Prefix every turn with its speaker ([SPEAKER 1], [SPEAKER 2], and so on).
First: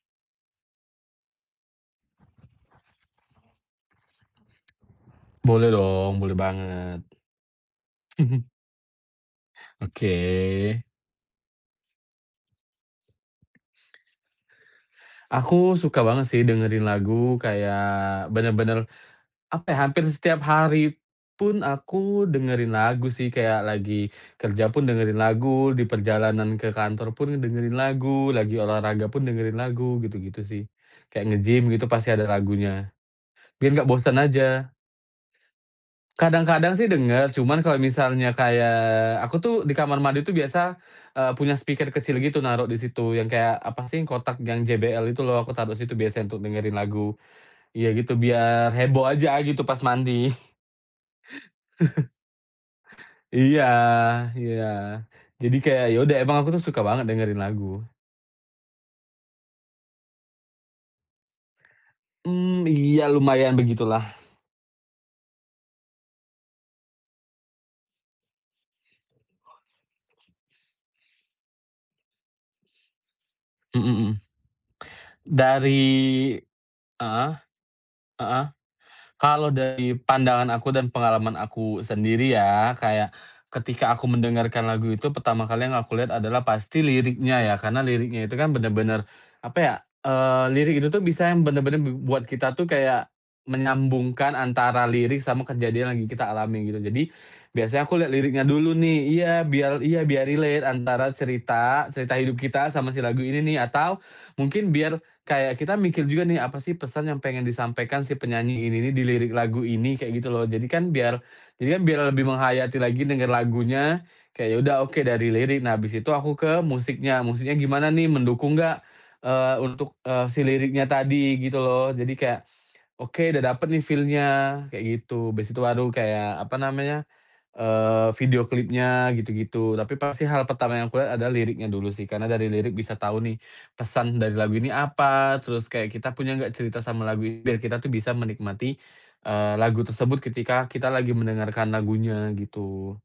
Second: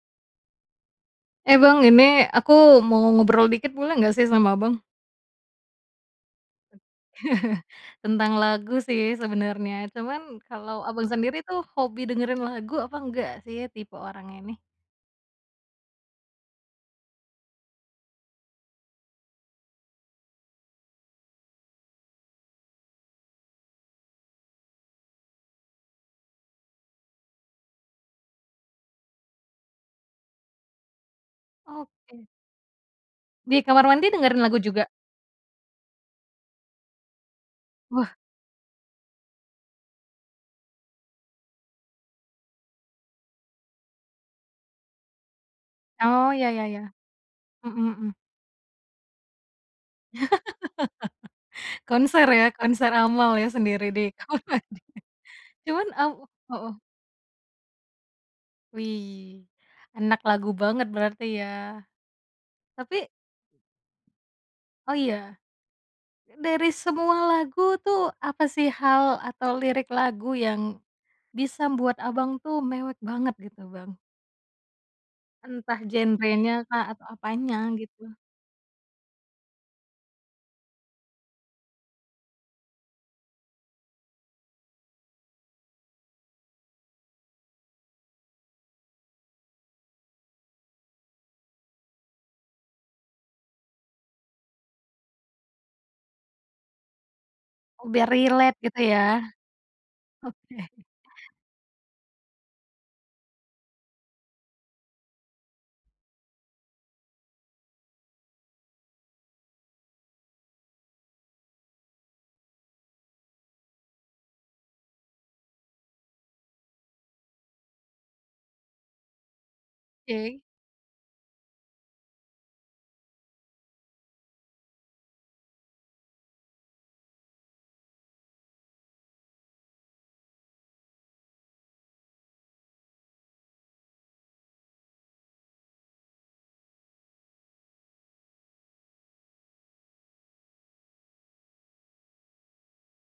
[SPEAKER 1] Eh, Bang, ini aku mau ngobrol dikit boleh nggak sih sama Abang?
[SPEAKER 2] Boleh dong, boleh banget.
[SPEAKER 1] Tentang lagu sih sebenarnya,
[SPEAKER 2] Oke.
[SPEAKER 1] cuman kalau Abang sendiri tuh hobi dengerin lagu apa enggak sih tipe orangnya ini?
[SPEAKER 2] Aku suka banget sih dengerin lagu kayak bener-bener, apa ya, hampir setiap hari pun aku dengerin lagu sih kayak lagi kerja pun dengerin lagu, di perjalanan ke kantor pun dengerin lagu, lagi olahraga pun dengerin lagu gitu-gitu sih, kayak nge-gym gitu pasti
[SPEAKER 1] Oke.
[SPEAKER 2] ada lagunya,
[SPEAKER 1] Di
[SPEAKER 2] biar gak
[SPEAKER 1] kamar mandi
[SPEAKER 2] bosen
[SPEAKER 1] dengerin lagu
[SPEAKER 2] aja.
[SPEAKER 1] juga?
[SPEAKER 2] Kadang-kadang sih denger, cuman kalau
[SPEAKER 1] Wah.
[SPEAKER 2] misalnya kayak, aku tuh di kamar mandi tuh biasa, eee, punya speaker kecil gitu naruh di situ yang kayak apa sih, kotak yang JBL itu loh, aku taruh situ biasanya
[SPEAKER 1] Oh,
[SPEAKER 2] untuk
[SPEAKER 1] ya ya
[SPEAKER 2] dengerin
[SPEAKER 1] ya,
[SPEAKER 2] lagu.
[SPEAKER 1] mhm
[SPEAKER 2] Iya gitu,
[SPEAKER 1] mhm.
[SPEAKER 2] biar heboh aja gitu pas mandi.
[SPEAKER 1] Konser ya, konser amal ya
[SPEAKER 2] Iya,
[SPEAKER 1] sendiri di kamar mandi
[SPEAKER 2] iya. Jadi kayak
[SPEAKER 1] cuman,
[SPEAKER 2] ya
[SPEAKER 1] eee
[SPEAKER 2] udah, emang aku tuh
[SPEAKER 1] heeh.
[SPEAKER 2] suka banget dengerin lagu.
[SPEAKER 1] Wih, anak lagu banget berarti ya,
[SPEAKER 2] Mmm,
[SPEAKER 1] tapi
[SPEAKER 2] iya lumayan begitulah.
[SPEAKER 1] Oh, iya? Dari semua lagu tuh apa sih hal atau lirik lagu yang bisa membuat Abang tuh mewek banget gitu,
[SPEAKER 2] Mmm
[SPEAKER 1] Bang?
[SPEAKER 2] mmm.
[SPEAKER 1] Entah
[SPEAKER 2] Dari
[SPEAKER 1] genrenyakah atau
[SPEAKER 2] heeh,
[SPEAKER 1] apanya gitu?
[SPEAKER 2] heeh. Kalau dari pandangan aku dan pengalaman aku sendiri ya kayak, ketika aku mendengarkan lagu itu pertama kali yang aku lihat adalah pasti liriknya ya. Karena liriknya itu kan bener-bener apa ya, eee, lirik itu tuh bisa yang bener-bener b buat kita tuh kayak menyambungkan antara lirik sama kejadian lagi kita alami gitu. Jadi biasanya
[SPEAKER 1] Oh,
[SPEAKER 2] aku
[SPEAKER 1] biar
[SPEAKER 2] lihat liriknya
[SPEAKER 1] relate
[SPEAKER 2] dulu
[SPEAKER 1] gitu
[SPEAKER 2] nih,
[SPEAKER 1] ya?
[SPEAKER 2] iya biar iya biar relate
[SPEAKER 1] Oke.
[SPEAKER 2] antara cerita, cerita hidup kita sama si lagu ini nih, atau mungkin biar kayak kita mikir juga nih, "Apa sih pesan yang pengen disampaikan si penyanyi ini nih di lirik lagu ini?" kayak gitu loh. Jadi kan biar jadi kan biar lebih menghayati lagi denger lagunya, kayak ya udah oke dari lirik. Nah abis itu aku ke musiknya, musiknya gimana nih mendukung gak, eee, untuk, eee,
[SPEAKER 1] Oke.
[SPEAKER 2] si liriknya tadi gitu loh. Jadi kayak, "Oke udah dapet nih feel-nya," kayak gitu. Habis itu baru kayak apa namanya, eee, video klipnya gitu-gitu, tapi pasti hal pertama yang aku lihat adalah liriknya dulu sih, karena dari lirik bisa tahu nih pesan dari lagu ini apa, terus kayak kita punya enggak cerita sama lagu ini, biar kita tuh bisa menikmati, eee, lagu tersebut ketika kita lagi mendengarkan lagunya gitu.